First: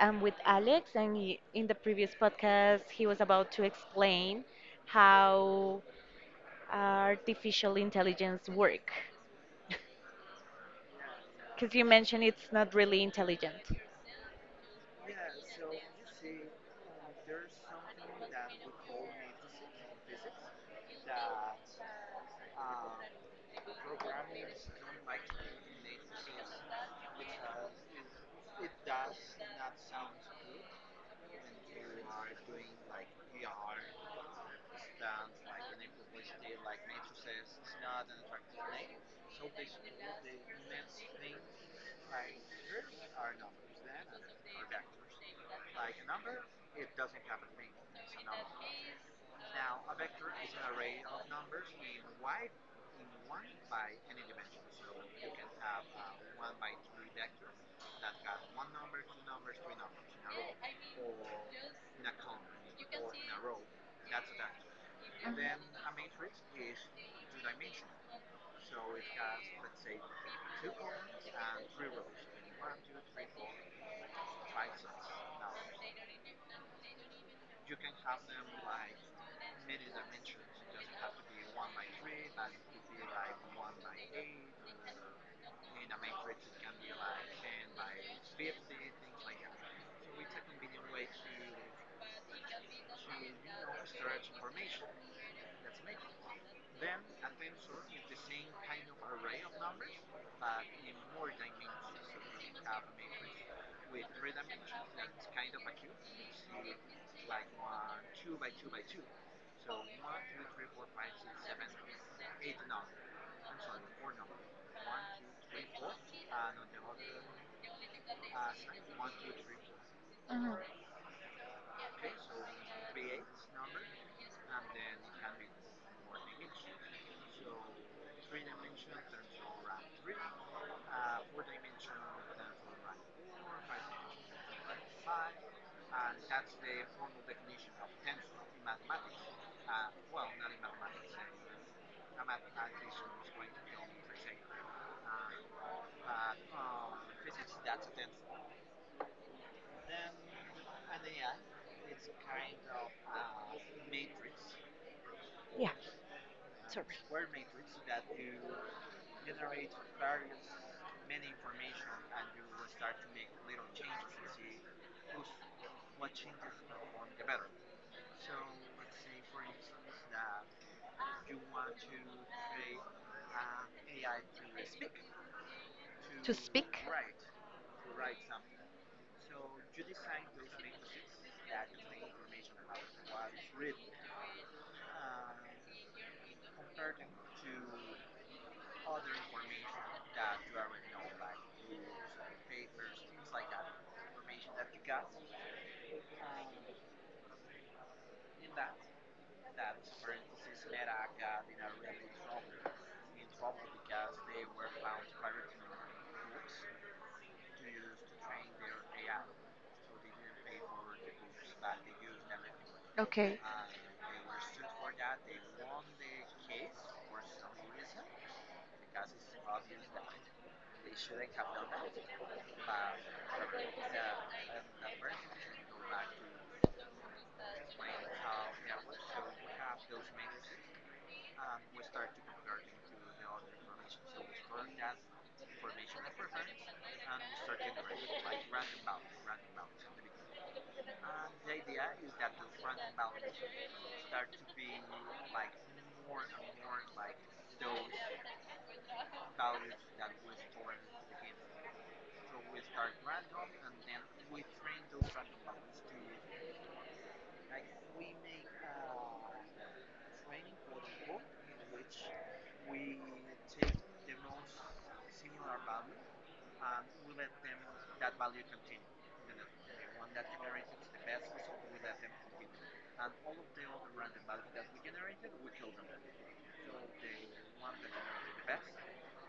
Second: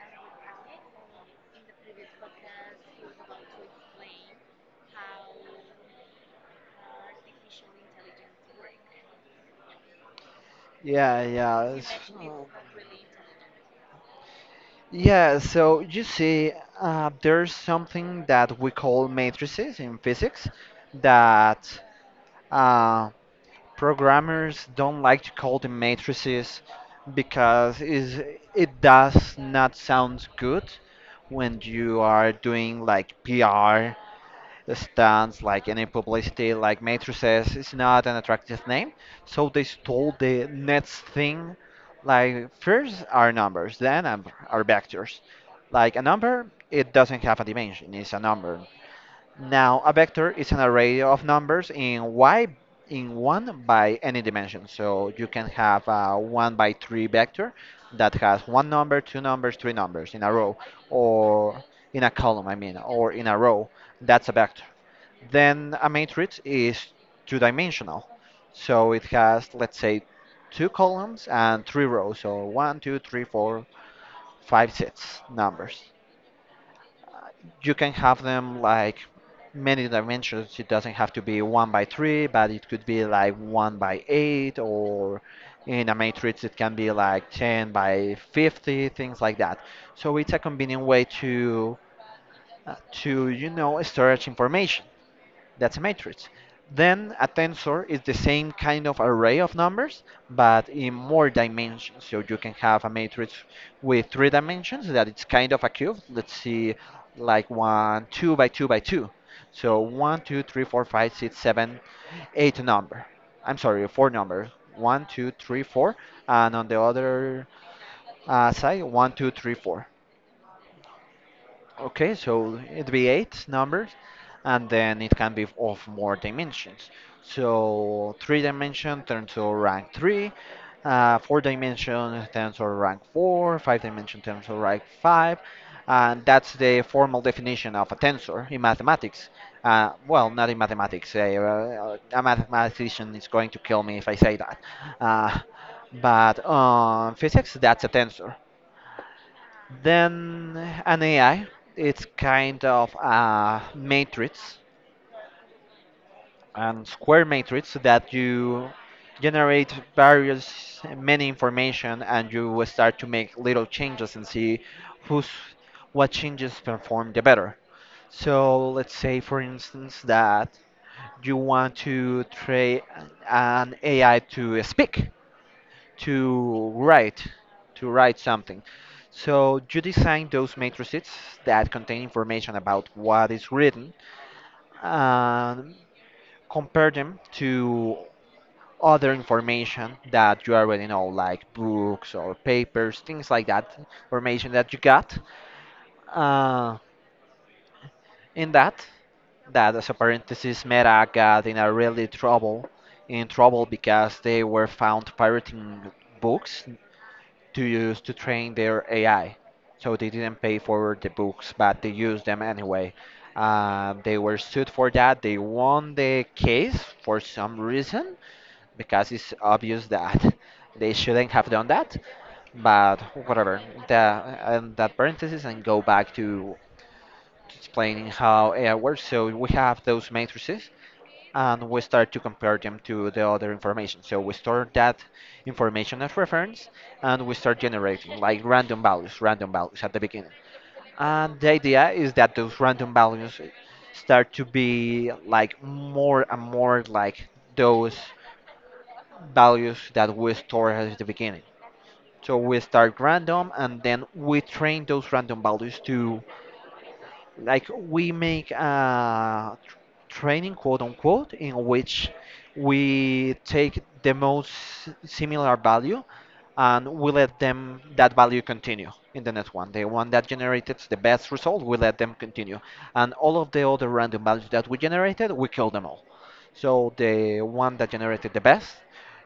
I'm with Alex, and in the previous podcast, he was about to explain how artificial intelligence work. Yeah, yeah. Because you mentioned it's not really intelligent. Yeah, so you see, there's something that we call matrices in physics that uh, programmers don't like to call them matrices because is it does not sound good when you are doing like PR the stands, like any publicity, like matrices is not an attractive name. So they stole the next thing. Like first are numbers, then are vectors. Like a number, it doesn't have a dimension; it's a number. Now a vector is an array of numbers in one by any dimension. So you can have a one by three vector that has one number, two numbers, three numbers in a row, or in a column, I mean, or in a row. That's a vector. Then a Mhm. matrix is two-dimensional. So it has, let's say, two columns and three rows, so one, two, three, four, five, six numbers. You can have them like many dimensions. It doesn't have to be one by three, but it could be like one by eight, or in a matrix, it can be like 10 by 50, things like that. So it's a convenient way to storage information. That's a matrix. Then a tensor is the same kind of array of numbers, but in more dimensions. So you can have a matrix with three dimensions that it's kind of a cube. Let's see, like one, two by two by two. So one, two, three, four, five, six, seven, eight number. I'm sorry, four number. One, two, three, four, and on the other side, one, two, three, four. Mhm. Okay, so it'd be eight numbers, and then it can be of more dimensions. So three dimension turns to rank three, four dimension turns to rank four, five dimension turns to rank five, and that's the formal definition of a tensor in mathematics. Well, not in mathematics. A mathematician is going to kill me if I say that. Uh, but physics, that's a tensor. Then an AI, it's kind of a matrix, Yeah, sorry. and square matrix that you generate various many information and you will start to make little changes and see who's what changes perform the better. So let's say for instance that you want to train an AI to speak. To to speak? write to write something. So you design those matrices that contain information about what is written and compare them to other information that you already know, like books or papers, things like that, information that you got. Uh, in that, that as a parenthesis, Meta got in a really trouble, in trouble because they were found pirating books to use to train their AI. So they didn't pay for the books, but they used them anyway. Okay. They were sued for that. They won the case for some reason because it's obvious that they shouldn't have done that. But whatever, that, and that parenthesis and go back to explaining how AI works. So we have those matrices and we start to compare them to the other information. So we store that information as reference and we start generating like random values at the beginning. And the idea is that those random values start to be like more and more like those values that we store at the beginning. So we start random and then we train those random values to like we make a training quote unquote in which we take the most similar value and we let them that value continue in the next one, the one that generated the best result we let them continue, and all of the other random values that we generated we kill them all. So the one that generated the best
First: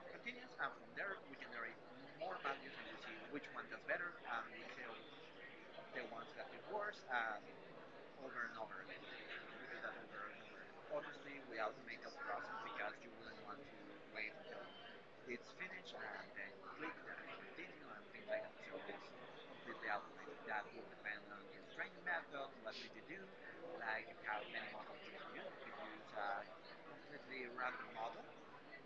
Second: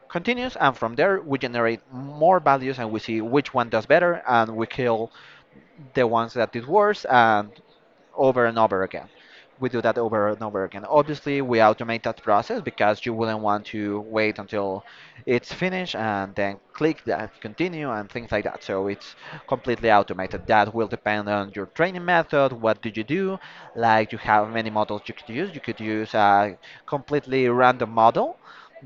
continues, and from there we generate more values and we see which one does better and we kill the ones that did worse, and over again. We do that over and over again. Obviously, we automate that process because you wouldn't want to wait until it's finished and then click that continue and things like that. So it's completely automated. That will depend on your training method. What do you do? Like you have many models you could use. You could use a completely random model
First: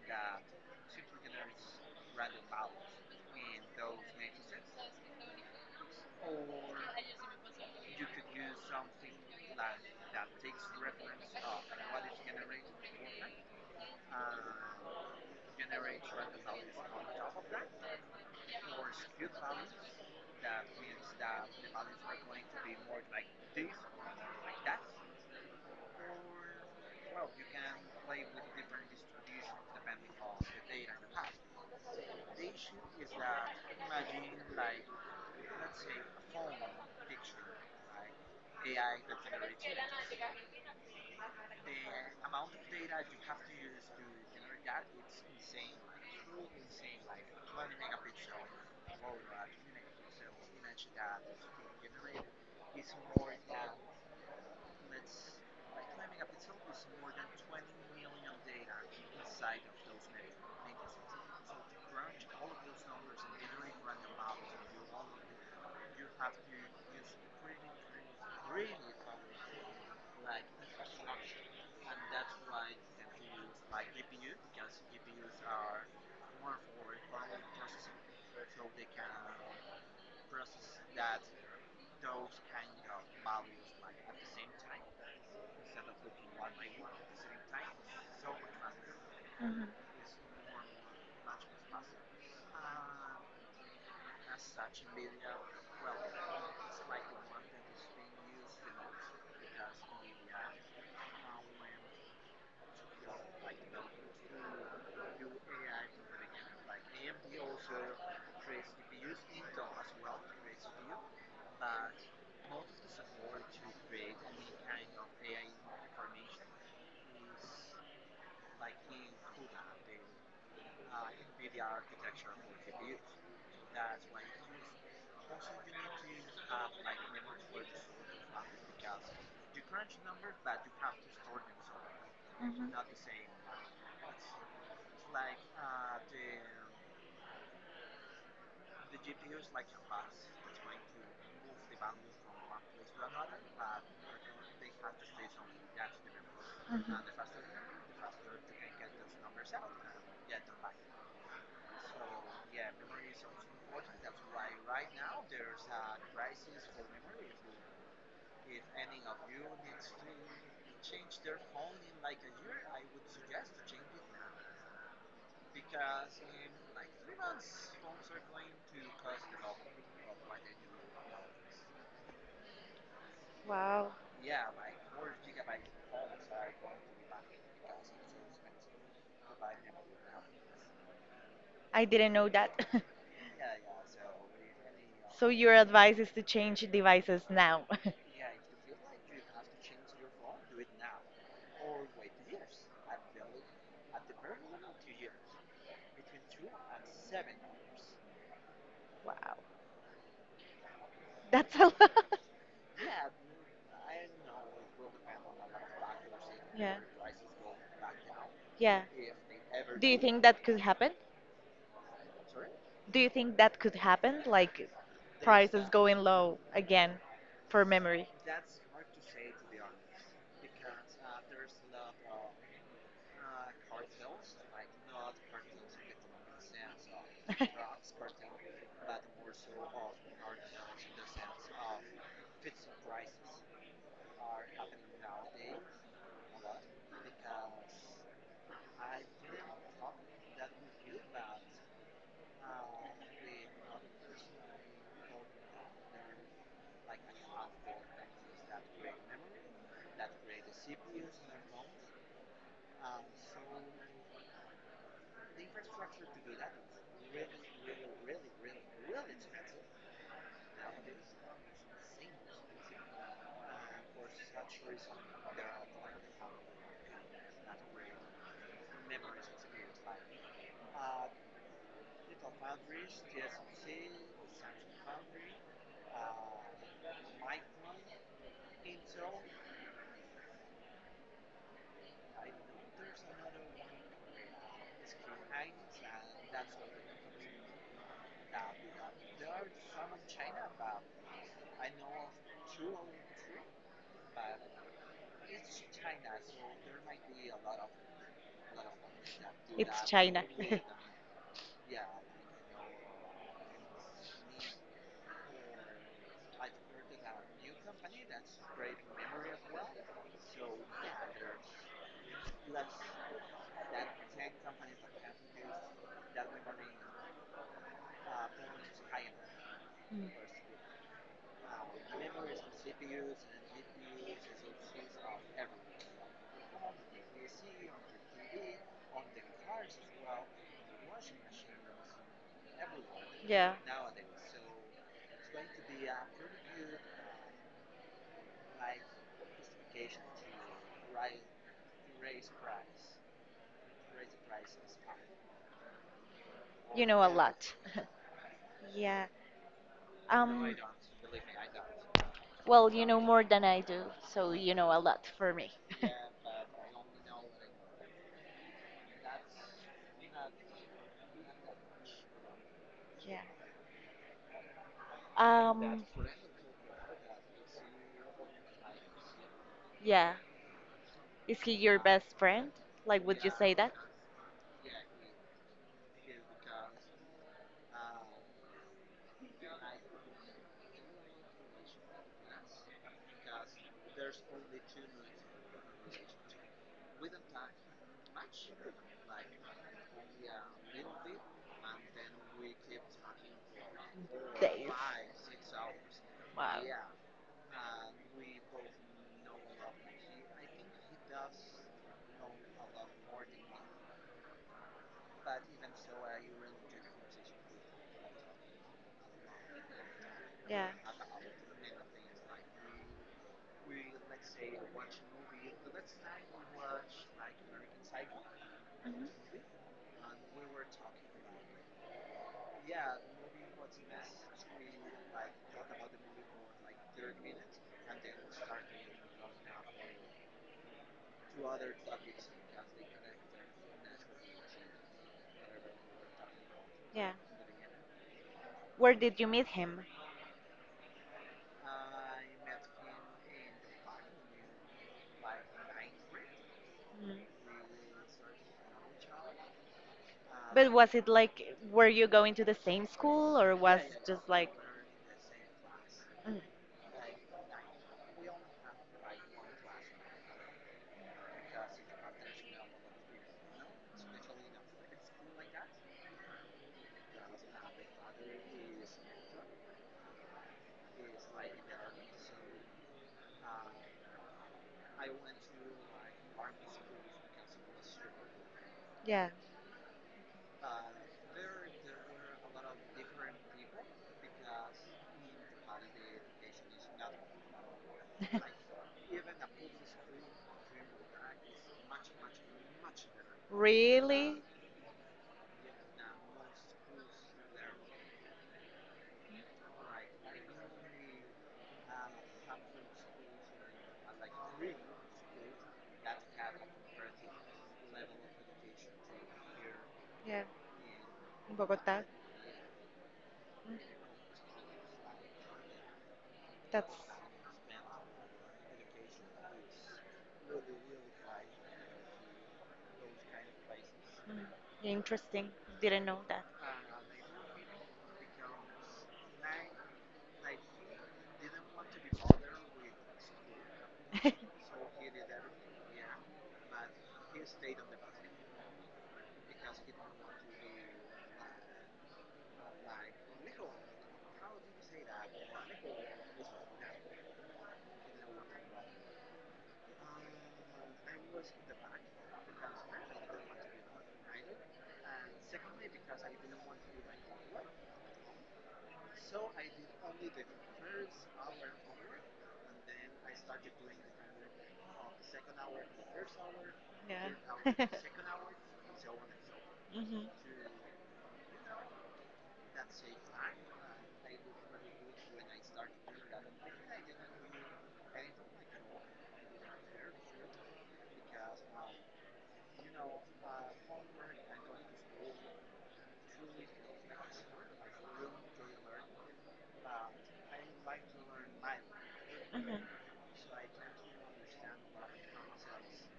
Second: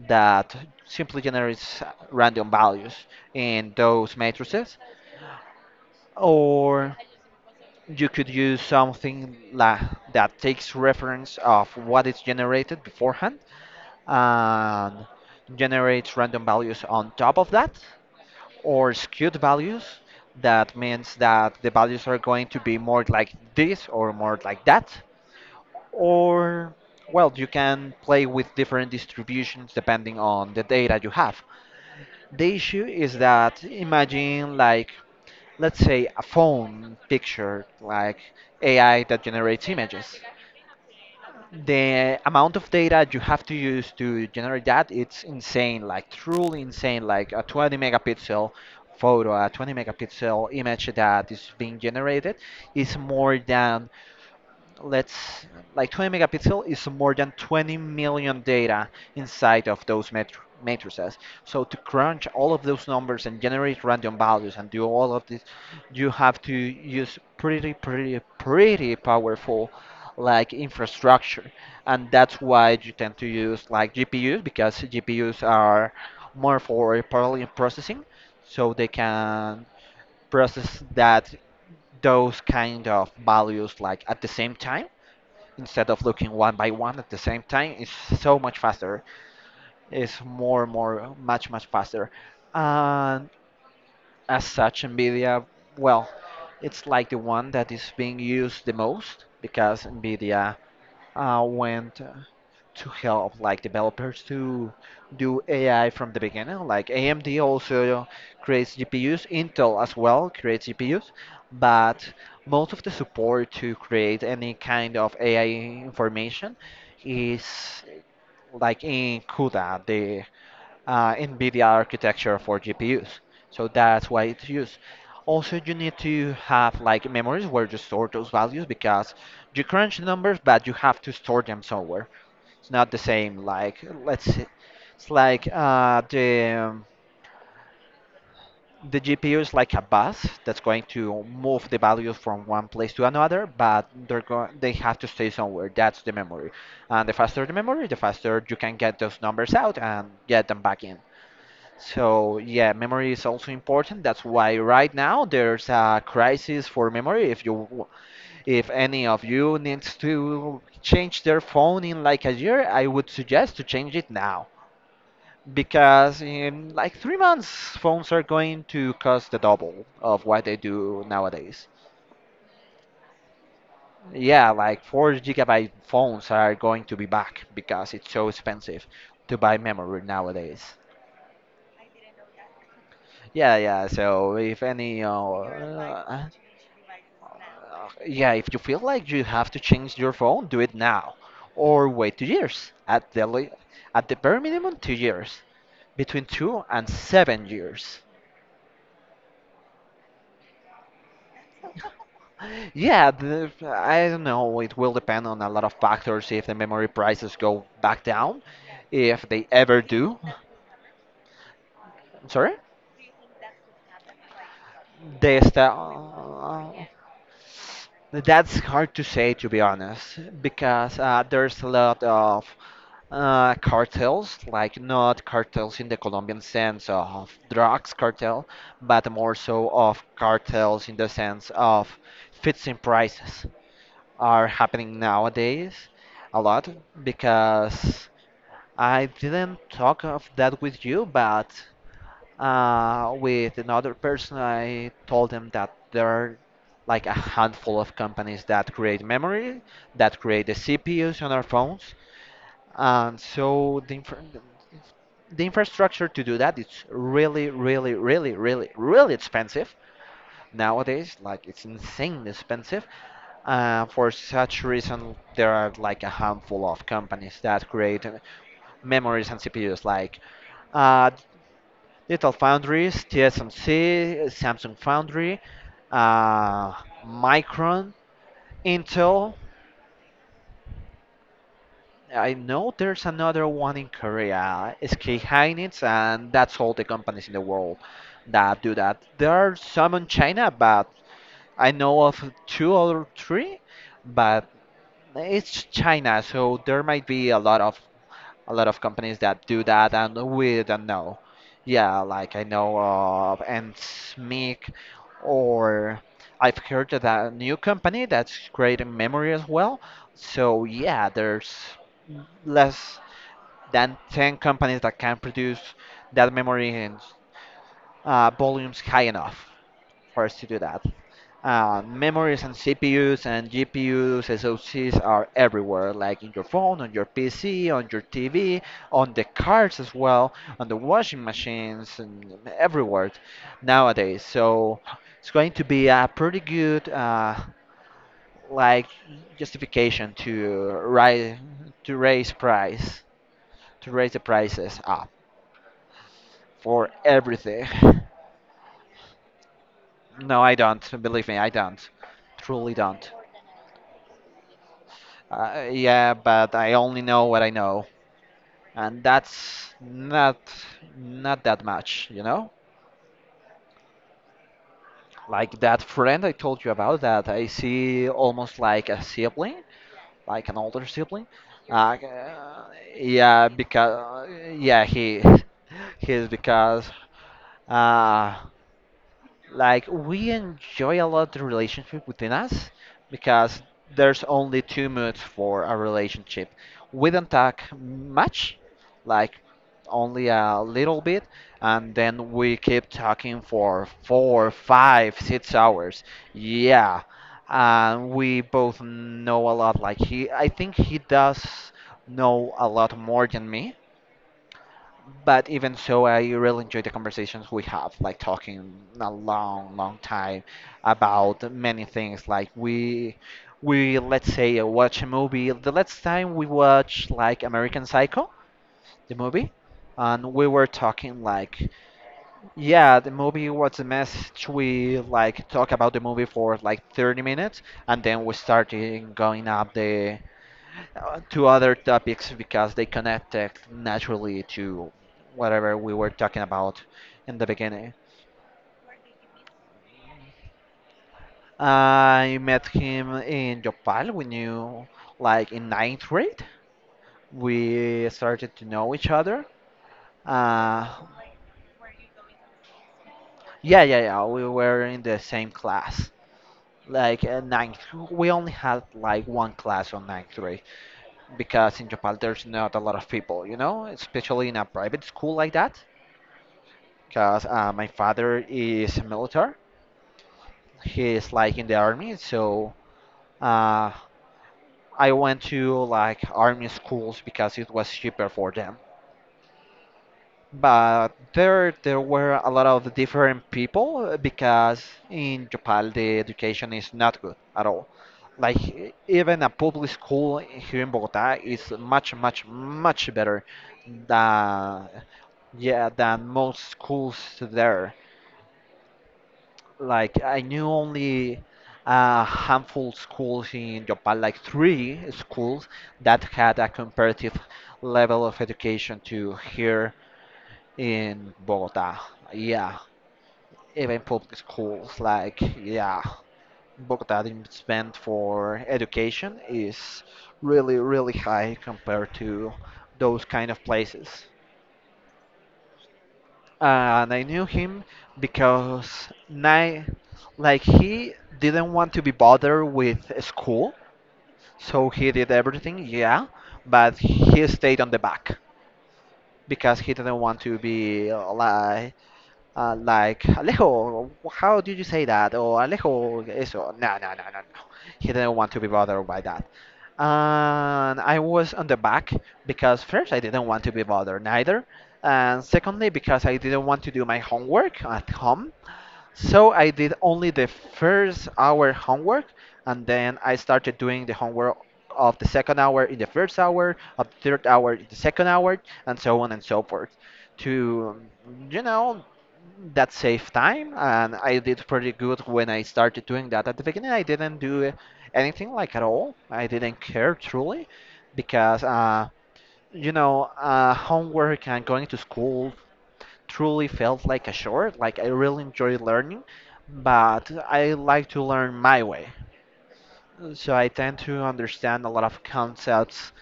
that simply generates random values in those matrices, or you could use something la that takes reference of what is generated beforehand and generates random values on top of that, or skewed values, that means that the values are going to be more like this or more like that, or well, you can play with different distributions depending on the data you have. The issue is that imagine like let's say a phone picture like AI that generates images. The amount of data you have to use to generate that it's insane, like truly insane, like a 20 megapixel photo, a 20 megapixel image that is being generated is more than let's like 20 megapixel is more than 20 million data inside of those metr matrices. So to crunch all of those numbers and generate random values and do all of this, you have to use pretty, pretty, pretty powerful like infrastructure, and that's why you tend to use like GPUs because GPUs are more for parallel processing, so they can process that those kind of values like at the same time instead of looking one by one. At the same time it's so much faster. Mhm, It's more, more, much, much faster. And as such, NVIDIA, well, it's like the one that is being used the most because NVIDIA went to help like developers to do AI from the beginning. Like AMD also creates GPUs, Intel as well creates GPUs, but most of the support to create any kind of AI information is like in CUDA, the NVIDIA architecture for GPUs. So that's why it's used. Also, you need to have like memories where you store those values because you crunch numbers, but you have to store them somewhere. It's mhm, not the same. It's like the GPU is like a bus that's going to move the values from one place to another, but they have to stay somewhere. That's the memory, mhm. and the faster the memory, the faster you can get those numbers out and get them back in. So yeah, memory is also important. That's why right now there's a crisis for memory. If any of you needs to change their phone in like a year, I would suggest to change it now. Because in like 3 months, phones are going to cost the double of what they do nowadays. Wow, Yeah, like 4 gigabyte phones are going to be back because it's so expensive to buy memory nowadays. I didn't know that. Yeah, yeah. So if any, So your advice is to change devices now. yeah, if you feel like you have to change your phone, do it now, or wait 2 years. At the bare minimum, 2 years. Between 2 and 7 years. Wow, that's a lot. Yeah, the, I don't know. It will depend on a lot of factors if the Yeah. memory prices go back down, Yeah. if they ever Do you do. think that could happen? Sorry? Do you think that could happen? Like They prices sta- going low again for memory? that's hard to say, to be honest, because there's a lot of cartels, like not cartels in the Colombian sense of drugs cartel, but more so of cartels in the sense of fixing prices are happening nowadays a lot because I didn't talk of that with you, but with another person, I told them that there are like a handful of companies that create memory, that create the CPUs on our phones, and so the infrastructure to do that it's really, really, really, really, really expensive nowadays. Like it's insanely expensive. For such reason, there are like a handful of companies that create memories and CPUs, like uh, digital foundries, TSMC, Samsung Foundry, uh, Micron, Intel. I know there's another one in Korea, SK Hynix, and that's all the companies in the world that do that. There are some in China, but I know of two or three, but it's China, so there might be a lot of companies that do It's that, and China. we don't know. Yeah, like I know of Nsmic, or I've heard of a new company that's creating memory as well. So yeah, there's less than 10 companies that can produce that memory in volumes high enough Mm. for us to do that. Memories and CPUs and GPUs, SoCs are everywhere, like in your phone, on your PC, on your TV, on the cars as well, on the washing machines, and everywhere Yeah. nowadays. So it's going to be a pretty good like justification to rise to raise price to raise the prices up You for know a lot. everything. Yeah. No, Um, I don't. Believe me, I don't. well, Truly you know don't. more than I do, so you know a lot for me. Yeah, but I only know what I know, and that's not that much, you know? Yeah. Like that Um, friend I told you about that I see almost like a sibling, yeah. like an older sibling. Is he your like, best friend? Uh, Like, would you yeah, say that? because yeah, he he's because uh we enjoy a lot the relationship within us because there's only two moods for a relationship. We don't talk much, like only a little bit, and then we keep talking for four, Days. five, 6 hours. Wow. Yeah, and we both know a lot. I think he does know a lot more than me, but even so, I really enjoy the conversations we have, like talking a long, long time Yeah. about many things. We let's say watch a movie. The last time we watched like American Psycho, Mhm. the movie, and we were talking like, yeah, the movie was a message. We like talk about the movie for like 30 minutes, and then we started going up the to other topics because they connected naturally to whatever we were talking about Yeah. in the beginning. Where did you meet him? I met him in Yopal. We knew like in ninth grade. Mm. We started to know each other. But was Uh, it like, were you going to the same school or yeah, was yeah, yeah. just We like, were in the same class. Mm. Like uh, ninth, we only had like one class on ninth grade because in Yopal there's not a lot of people, you know, especially in a private school like that because my father is military, he's like in the army, so uh, I went to like army schools because it was cheaper for them. Yeah. But there were a lot of different people because in Japan the education is not good at all. Like even a public school here in Bogota is much, much, much better Really? than, yeah, than most schools there. Like I knew only a handful schools in Japan, like three schools that had a comparative level of education to here Yeah. in In Bogota. Bogota. Yeah, even public schools, like, yeah, That's Bogota the spend for education is really really high compared to those kind of places. mm, interesting. Didn't know that. And I knew him because like he didn't want to be bothered with school, so he did everything, yeah, but he stayed on the back because he didn't want to be like, Alejo, how did you say that? Or Alejo, eso. No, no, no, no, no. He didn't want to be bothered by that. And I was on the back because first I didn't want to be bothered neither. And secondly, because I didn't want to do my homework at home. So I did only the first hour homework, and then I started doing the homework of the second hour in the first hour, of the third hour Yeah. in the second hour, and so on and so forth. Mhm, To, you know, that saved time, and I did pretty good. When I started doing that, at the beginning I didn't do anything, like at all. I didn't care, truly, because homework and going to school truly felt like a chore. Like I really enjoy learning, but I like to learn my way, mhm. so I tend to understand a lot of concepts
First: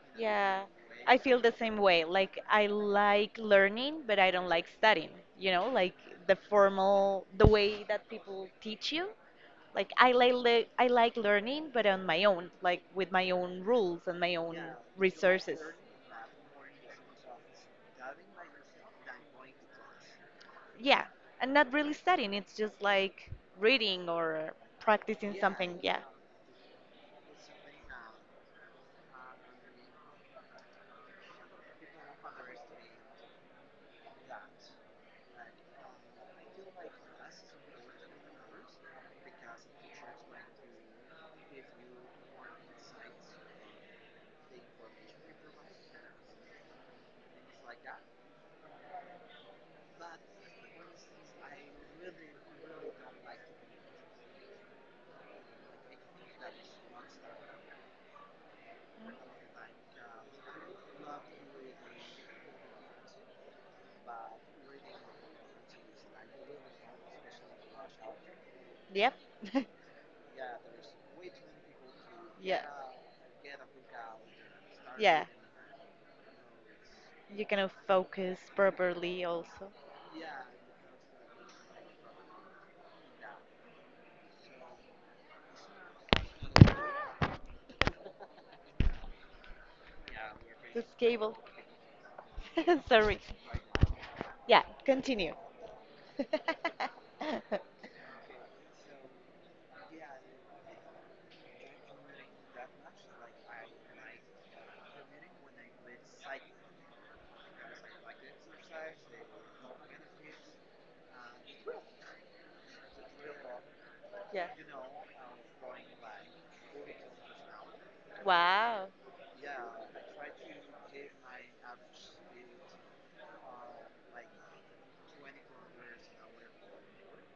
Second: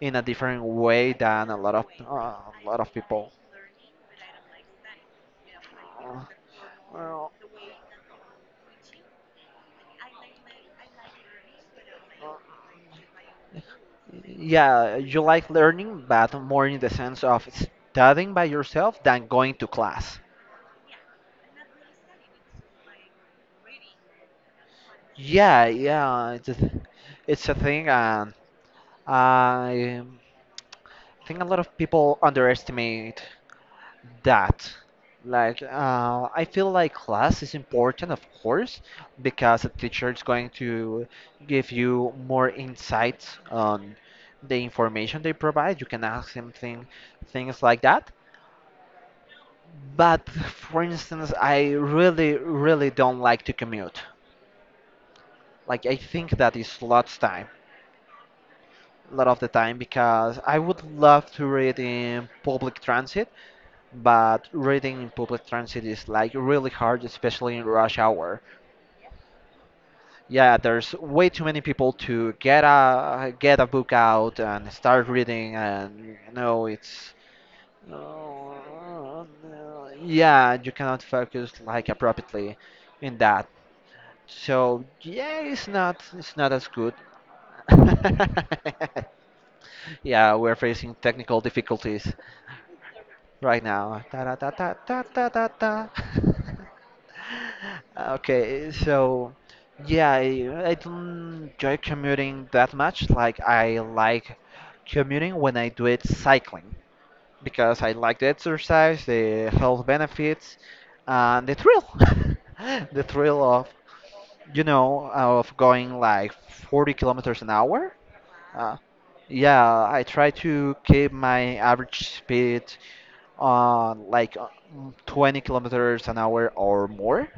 in a different Yeah, way I feel than the a lot same of way. uh, Like a I lot of people. like learning, but I don't like studying. You know, like Uh, the formal, well, the way that people teach you, like I I like learning, but on my own, like with my own rules and my own Yeah, you like resources. learning, but more in the sense of studying by yourself than going to class. Yeah, and not really studying. It's just like reading or practicing Yeah, something. Yeah. yeah, it's a, it's a thing, and I think a lot of people underestimate that. Like, I feel like class is important, of course, because the teacher is going to give you more insights on the information they provide. You can ask him things like that. But for instance, I really, really don't like to commute. Like I think that is lots time, A lot of the time, because I would love to read in public transit, but reading in public transit is like really hard, especially in rush hour. Yep. Yeah, there's way too many people to Yeah. Get a book out and start Yeah, reading, and you know it's. you can focus No, properly also. no, Yeah, you cannot focus like appropriately in that. So yeah, it's not as good. Yeah, we're The facing cable. technical difficulties Sorry. right now. Ta da da Yeah, da da da continue. da da. Okay, so yeah, I don't enjoy commuting that much. Like I like commuting when I do it cycling because I like the exercise, the health benefits, and the thrill, the thrill of, Yeah. you know, of going like 40 kilometers an hour. Uh, Wow. yeah, I try to keep my average speed on 20 kilometers an hour or more.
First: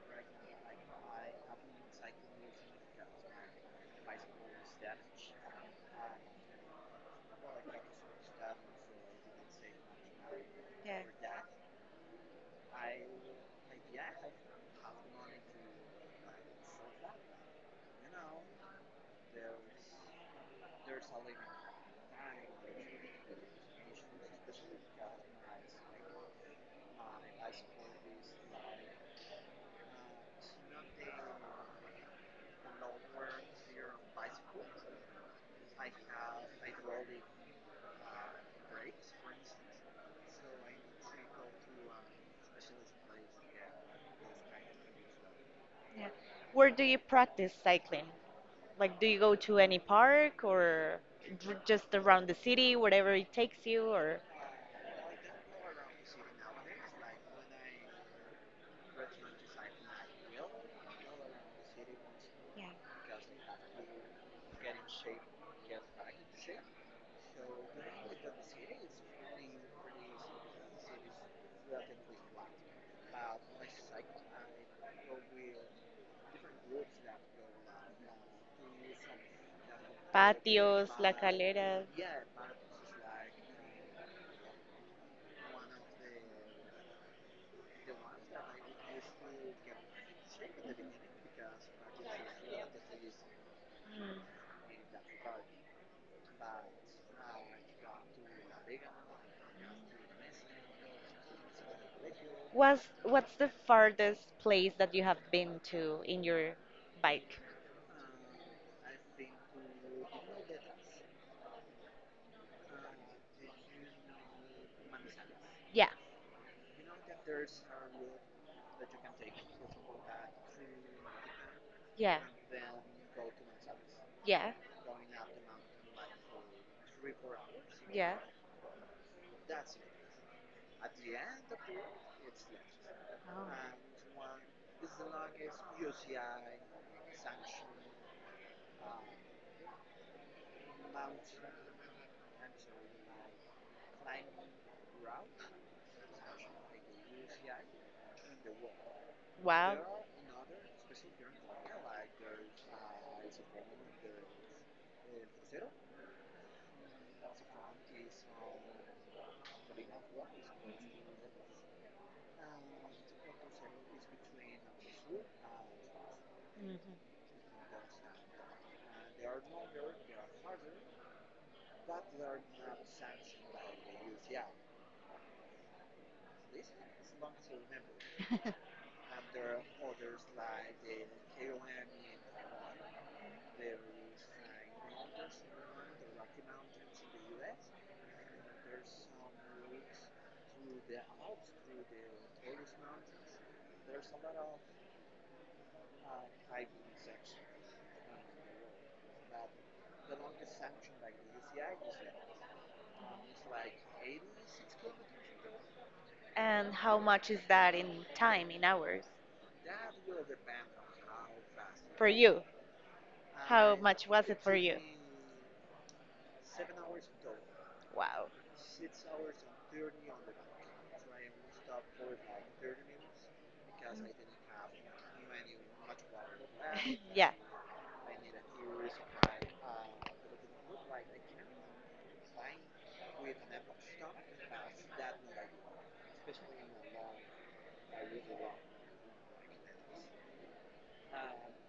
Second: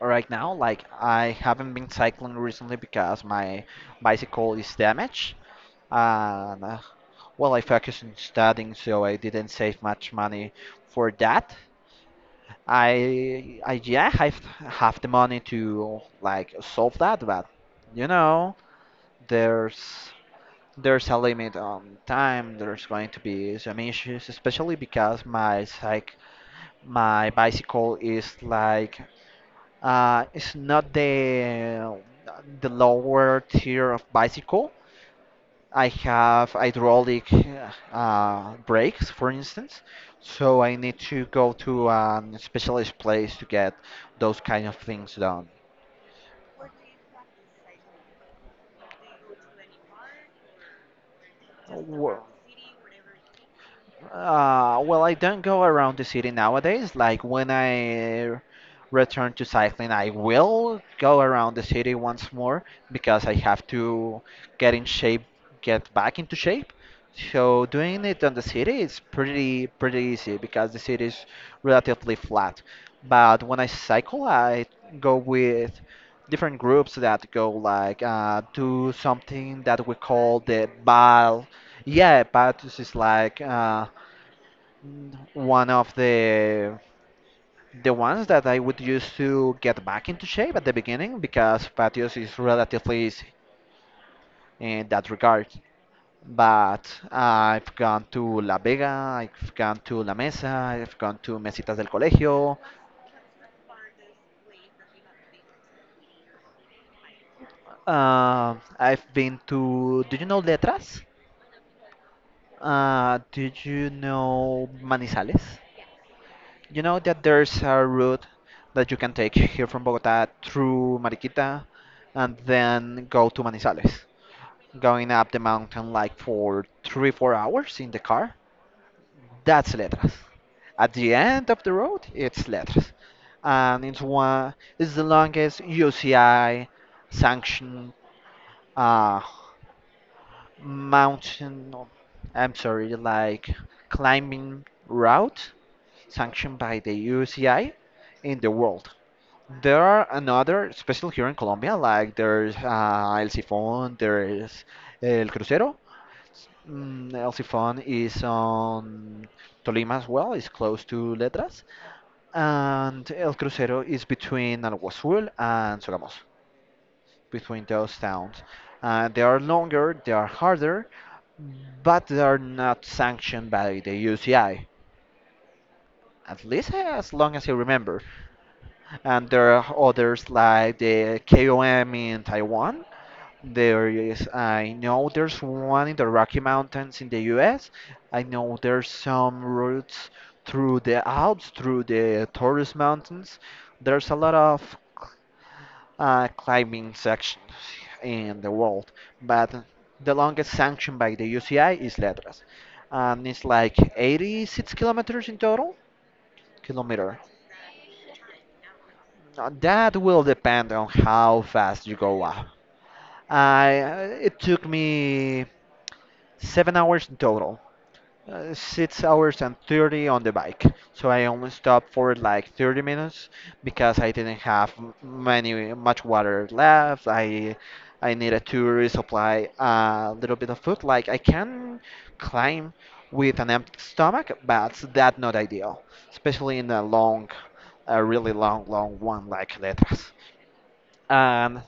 Right now, like I haven't been cycling recently because my bicycle is damaged, and well, I focused on studying, so I didn't save much money for Yeah. that. I Yeah, I have the money to like solve that, but you know, there's there's a limit on time. There's going to be some issues, especially because my bicycle is like it's not the lower tier of bicycle. I have hydraulic brakes, for instance, so I need to go to a specialized place to get those kind of things done. Yeah. Where do you practice cycling? Like, do you go to any park or just Wha- around the city, wherever it takes you, or well, I don't go around the city nowadays. Like when I return to cycling, I will go around the city once more yeah. because I have to get in shape, get back into shape. So doing it on the city is pretty pretty easy because the city is relatively flat. But when I cycle, I go with different groups that go like do something that we call the Patios, la bal. calera? Yeah, Patus is like one of the ones that I would use to get back into shape at the beginning because patios is relatively easy Mm. in that regard. But I've gone to La Vega, I've gone to La Mesa, I've gone to Mesitas del Colegio. What's the farthest place that you have been to in your bike? I've been to, do you know Letras? Did you know Manizales? Yeah, You know that there's a route that you can take here from Bogota through Mariquita yeah, and then go to Manizales, yeah, going up the mountain like for three, 4 hours in the yeah. car. That's Letras. At the end of the road, it's Letras. Oh. And it's the longest UCI sanctioned uh, mountain, no, I'm sorry, like climbing route sanctioned by the UCI in the world. Wow. There are another, especially here in Colombia, like there's El Sifón, there's El Crucero. Mm, El Sifón is on Tolima as well, it's close to Letras. And El Crucero is between Alguazul and Sogamoso, Mhm. between those towns. They are longer, they are harder, but they are not sanctioned by the UCI, at least as long as I remember. And there are others like the KOM in Taiwan. There is, I know there's one in the Rocky Mountains in the US. I know there's some routes through the Alps, through the Taurus Mountains. There's a lot of climbing sections in the world, but the longest sanctioned by the UCI is Letras, and it's like 86 kilometers in total. And how Kilometer. much is that in time, in hours? Now, that will depend on how fast you For go you, up. how I much was it It for took you? me 7 hours in total. Wow. Uh, 6 hours and 30 on the bike. So I only stopped for like 30 minutes because I didn't have m- many much water left. Yeah. I needed to resupply a little bit of food. Like I can climb with an empty stomach, but that's not ideal, especially in a really long, long one like Letras. And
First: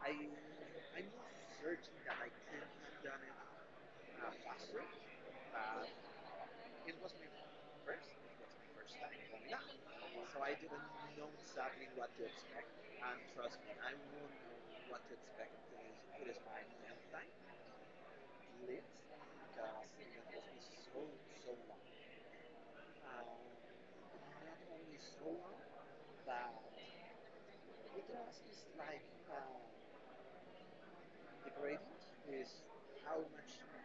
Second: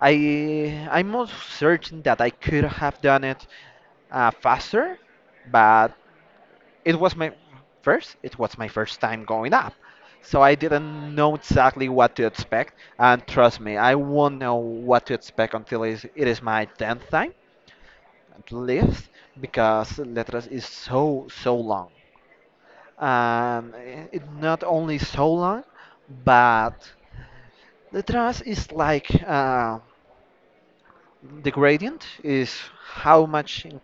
I'm most certain that I could have done it faster, but it was my it was my first time going up, so I didn't know exactly what to expect. And trust me, I won't know what to expect until it is my 10th time at least, because Letras is so so long. And it not only so long, but Letras is like, the gradient is how much in-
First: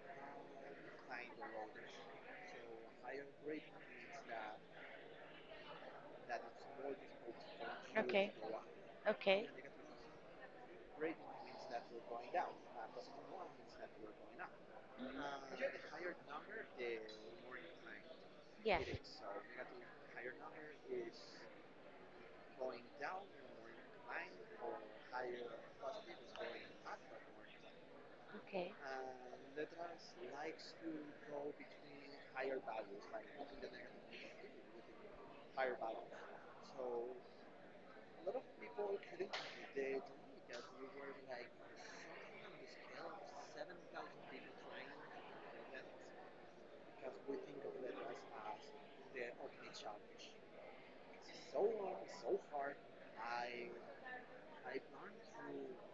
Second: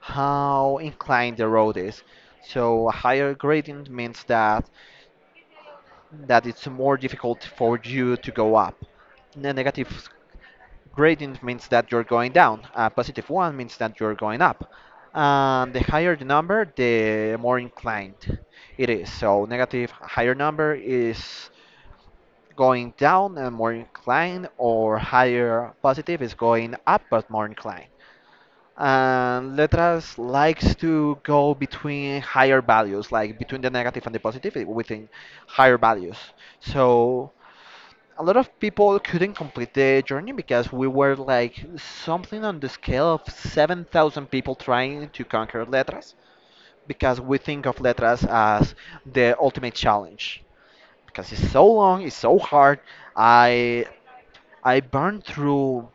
how inclined the road is. So a higher gradient means that it's more difficult for you to Okay. go up. Okay. The negative gradient means that you're going down. A positive one means that you're going up. And the higher the number, the more inclined Yeah. it is. So negative higher number Okay. is going down and more inclined, or higher positive is going up but more inclined. Okay. And Letras likes to go between higher values, like between the negative and the positive, within higher values. So a lot of people couldn't complete the journey because we were like something on the scale of 7,000 people trying to conquer Letras, because we think of Letras as the ultimate challenge because it's so long, it's so hard. I I burned through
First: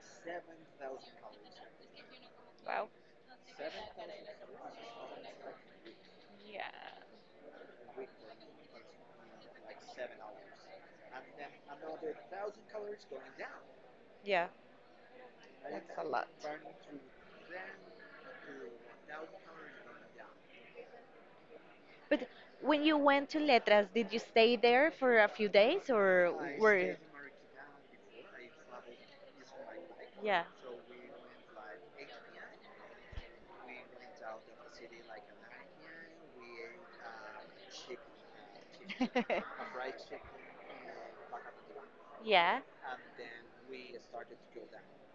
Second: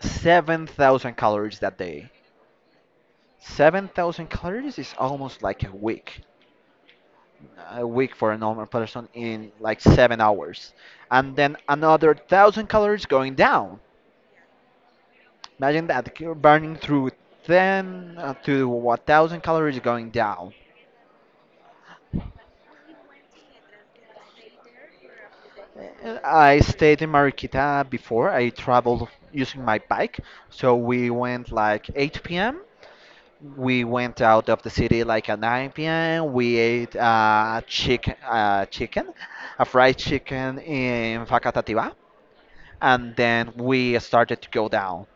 7,000 calories that day. Wow. 7,000 calories is almost like a week. Yeah. A week for a normal person in like 7 hours. And then another 1,000 calories going down. Yeah. Imagine That's a that lot. you're burning through 10 to 1,000 calories going down. But when you went to Letras, did you stay there for a few days or I were? stayed in Mariquita before. I traveled using my bike. Yeah. So we went like 8 p.m. We went out of the city like at 9 p.m. We ate chicken, chicken, a fried chicken in Facatativá. Yeah, And then we started to go down.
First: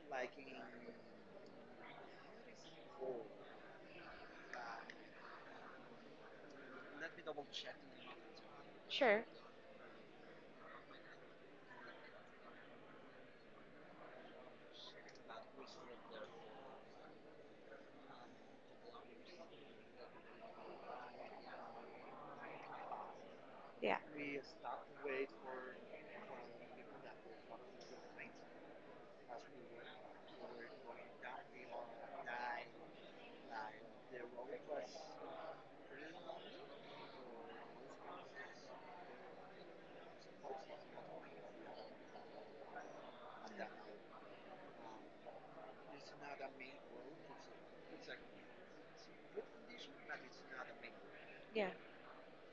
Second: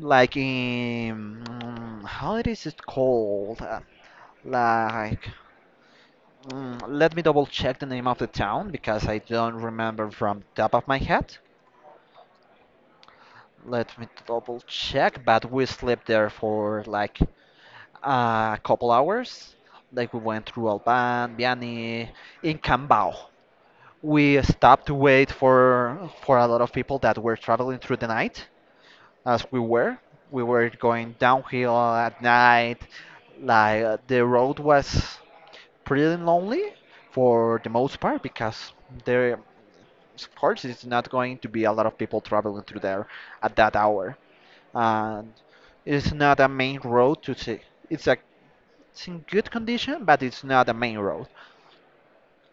Like in, how it is it called? Like Let me double check the name of the town because I sure. don't remember from top of my head. Let me double check, but we slept there for like a couple hours. Like we went through Alban, Vianney, in Cambao. Yeah, We stopped to wait for a lot of people that were traveling through the night, as we were. We were going downhill at night. Like the road was pretty lonely for the most part because there of course it's not going to be a lot of people traveling through there at that hour, and it's not a main road to see. It's a, it's in good condition, but it's not a main road. yeah.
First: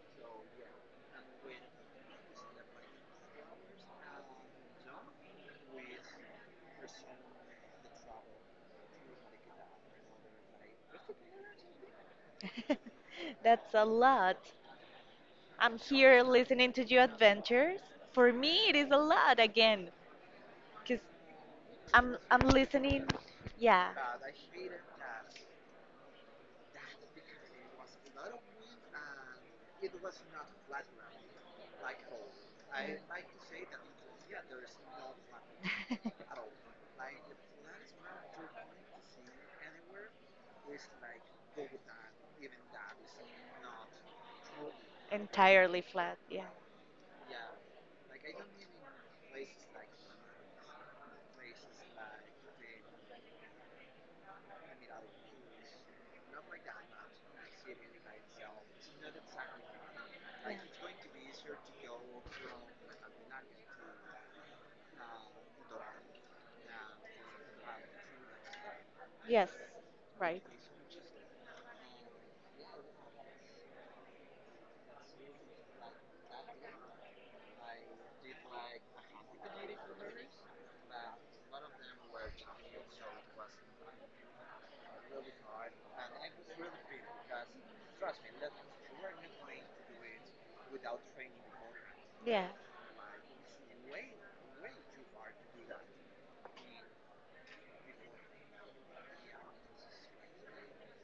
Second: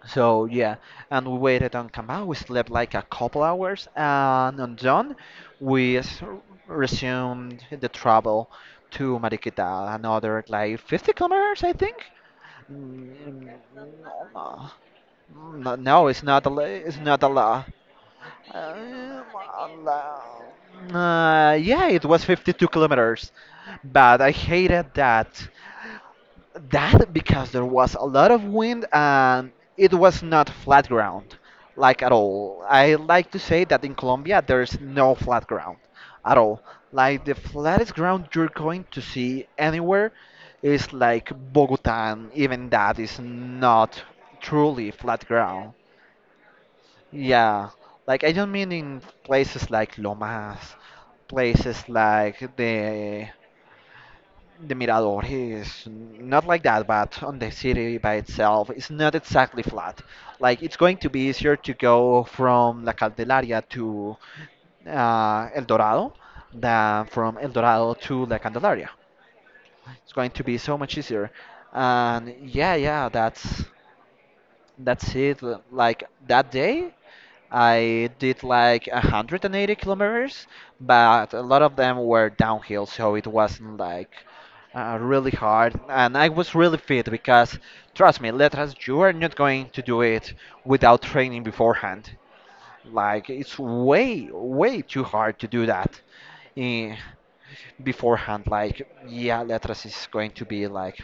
So yeah, and we waited on Kamau. We slept like a couple hours, and on dawn we resumed the travel to Mariquita, another like 50 kilometers I think. Mm, That's a no, lot. I'm no, it's here not a, listening to it's your not a lot. adventures. For me, it is a lot again, because Yeah, it I'm was I'm 52 listening. kilometers, Yeah. but I hated that. That because there was a lot of wind, and it was not flat ground, like at all. I like to say that in Colombia there's no flat ground at all. Like the flattest ground you're going to see anywhere is like Bogota, and even that is not truly flat ground. Entirely flat, yeah. Yeah, like I don't mean in places like Lomas, places like the Miradores, not like that, but on the city by itself, it's not exactly flat. Like it's going to be easier to go from La Candelaria to El Dorado than from El Dorado to La Candelaria. Yeah. Yes, It's going right. to be so much easier. And yeah, yeah, that's it. Like that day, I did like 180 kilometers, but a lot of them were downhill, so it wasn't like really hard. And I was really fit because, trust me, letras, you are not going to do it without training beforehand. Yeah. Like, it's way, way too hard to do that eh, beforehand. Like, yeah, letras is going to be like,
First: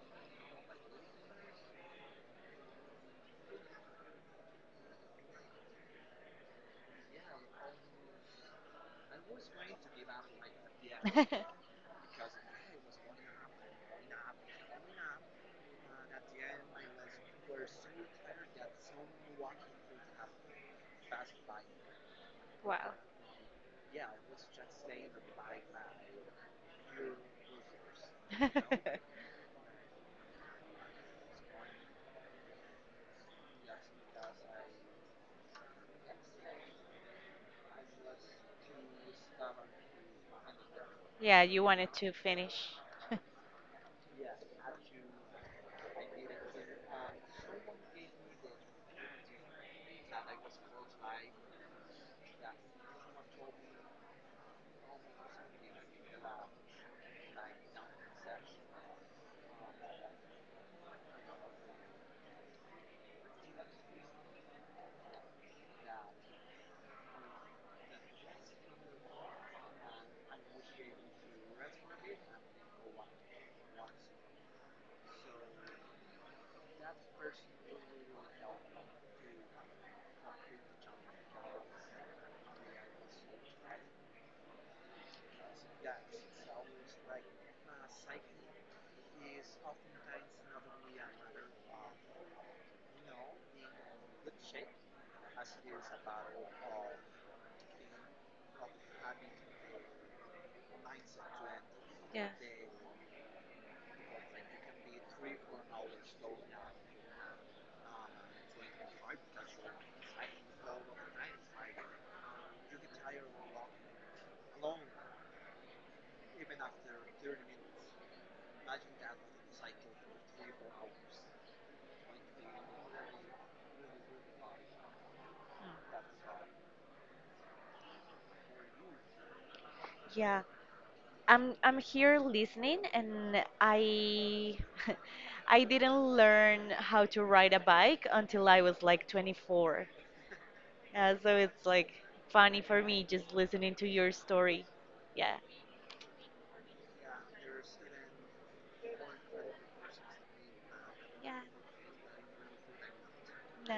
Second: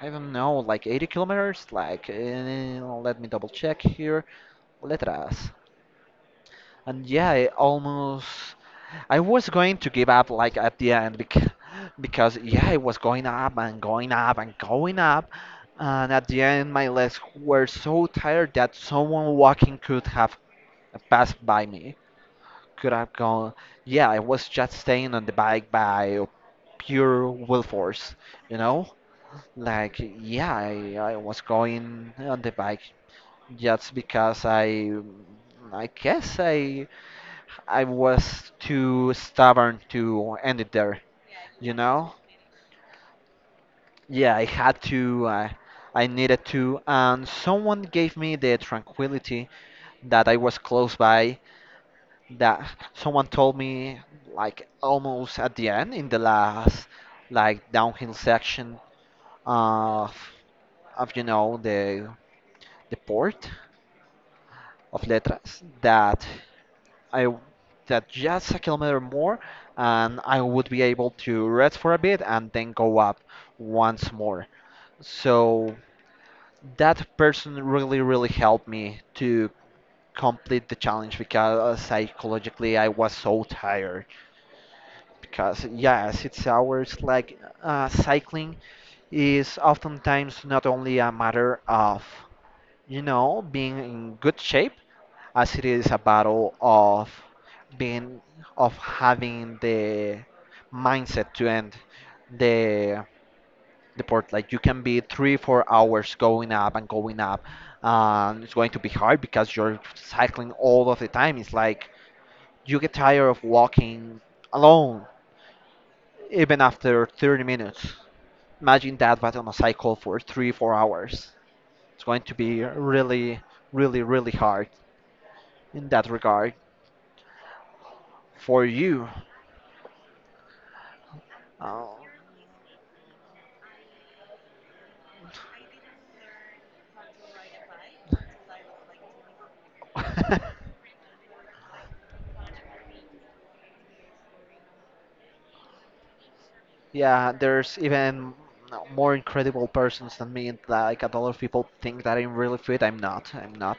I don't know, like 80 kilometers. Like, let me double check here. Letras. And yeah, I almost, I was going to give up like at the end because yeah, it was going up and going up and going up. And at the end, my legs were so tired that someone walking could have passed by me. Wow. Could have gone. Yeah, I was just staying on the bike by pure will force, you know? Like, yeah, I was going on the bike just because I guess I. I was too stubborn to end it there, Yeah, you you wanted to know? finish. Yeah, I had to, I needed to, and someone gave me the tranquility that I was close by, that someone told me, like, almost at the end, in the last, like, downhill section of, of the port of Letras, that I w- that just a kilometer more, and I would be able to rest for a bit and then go up once more. So that person really, really helped me to complete the challenge because psychologically I was so tired. Because yes, it's hours. Like cycling is oftentimes not only a matter of being in good shape as it is a battle of being, of having the mindset to end Yeah. the port. Like you can be 3 4 hours going up and going up, and it's going to be hard because you're cycling all of the time. It's like you get tired of walking alone even after 30 minutes. Imagine that but on a cycle for 3 4 hours. It's going to be really, really, really hard in that regard for you. Yeah. I'm Uh, here listening and I I didn't learn how to ride a bike until I was like 24. Yeah, so it's like funny for me just listening to your story. Yeah. Yeah, there's even more incredible persons than me. Like a lot of Yeah. people think that I'm really fit. I'm not. I'm No. not.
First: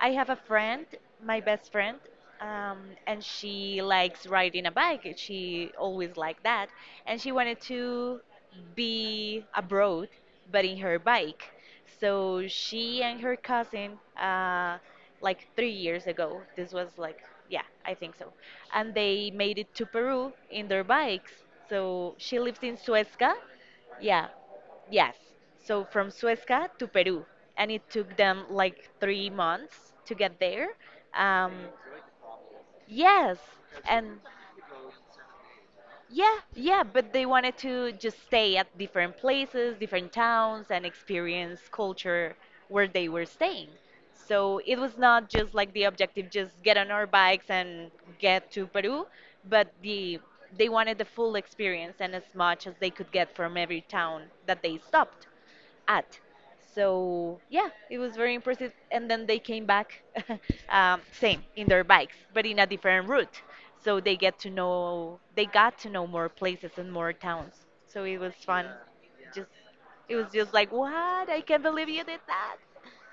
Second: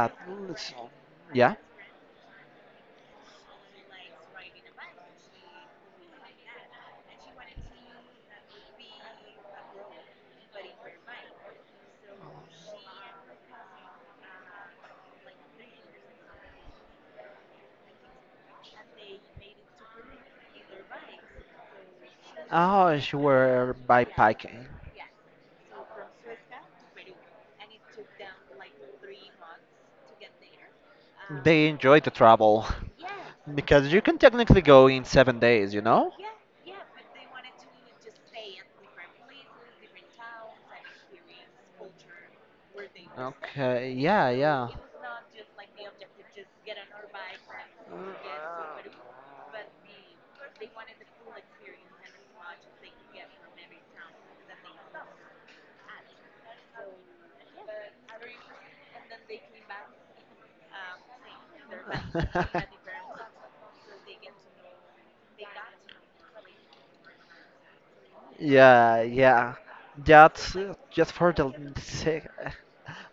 I have a it's, friend, my yeah, best friend, um, and she likes riding a bike. She always liked that, and she wanted to be abroad, but in her bike. So she and her cousin, like 3 years ago, this was like, yeah, I think so, and they made it to Peru in their bikes. So she lives in oh, she Suezca, were by yeah. biking. Yes. So from Suezca to Peru, and it took them like 3 months to get there. Um, They enjoy the travel. yes, Because you can and technically go in 7 days, you know? yeah, yeah, but they wanted to just stay at different places, different towns, and experience culture where they were staying. Okay, yeah, So yeah. it was not just like the objective, just get on our bikes and get to Peru, but they wanted the full experience and as much as they could get from every town that they stopped yeah, at. So yeah, it was very impressive. And then they came back, same in their bikes, but in a different route. So they got to know more places and more towns. So it was fun. Yeah, Just yeah. it was just Just, like just what? for I the can't believe you did sake, that.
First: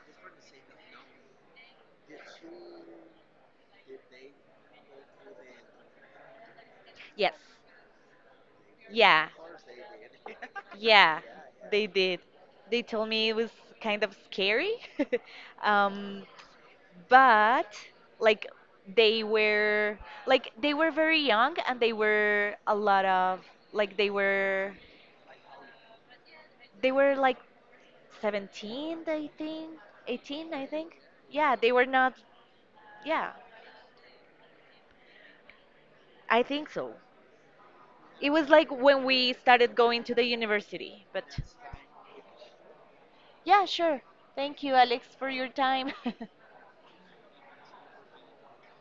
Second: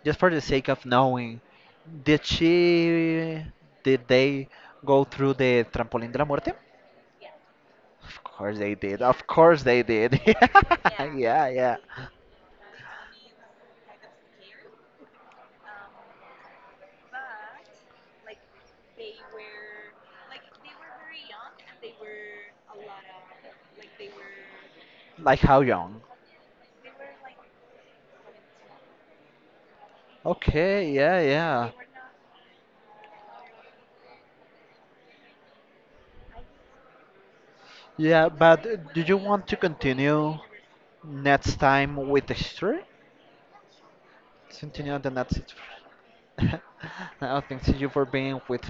just for the sake of knowing, did she, did they go through the trampoline de la muerte? Yes. Of course they did. Yeah, of Yeah. course they did. Yeah, Yeah, yeah. they did. They told me it was kind of scary. Um, but like they were they were very young and they were a lot of like they were Like how young? they were like 17 I think 18 I Okay, think yeah, yeah they yeah. were not yeah I think so. It Yeah, was like but do when you we want to started going to the continue university. But next time with the history? yeah, sure. Thank you, Continue Alex, the for next your history. time. No, thanks to you for being with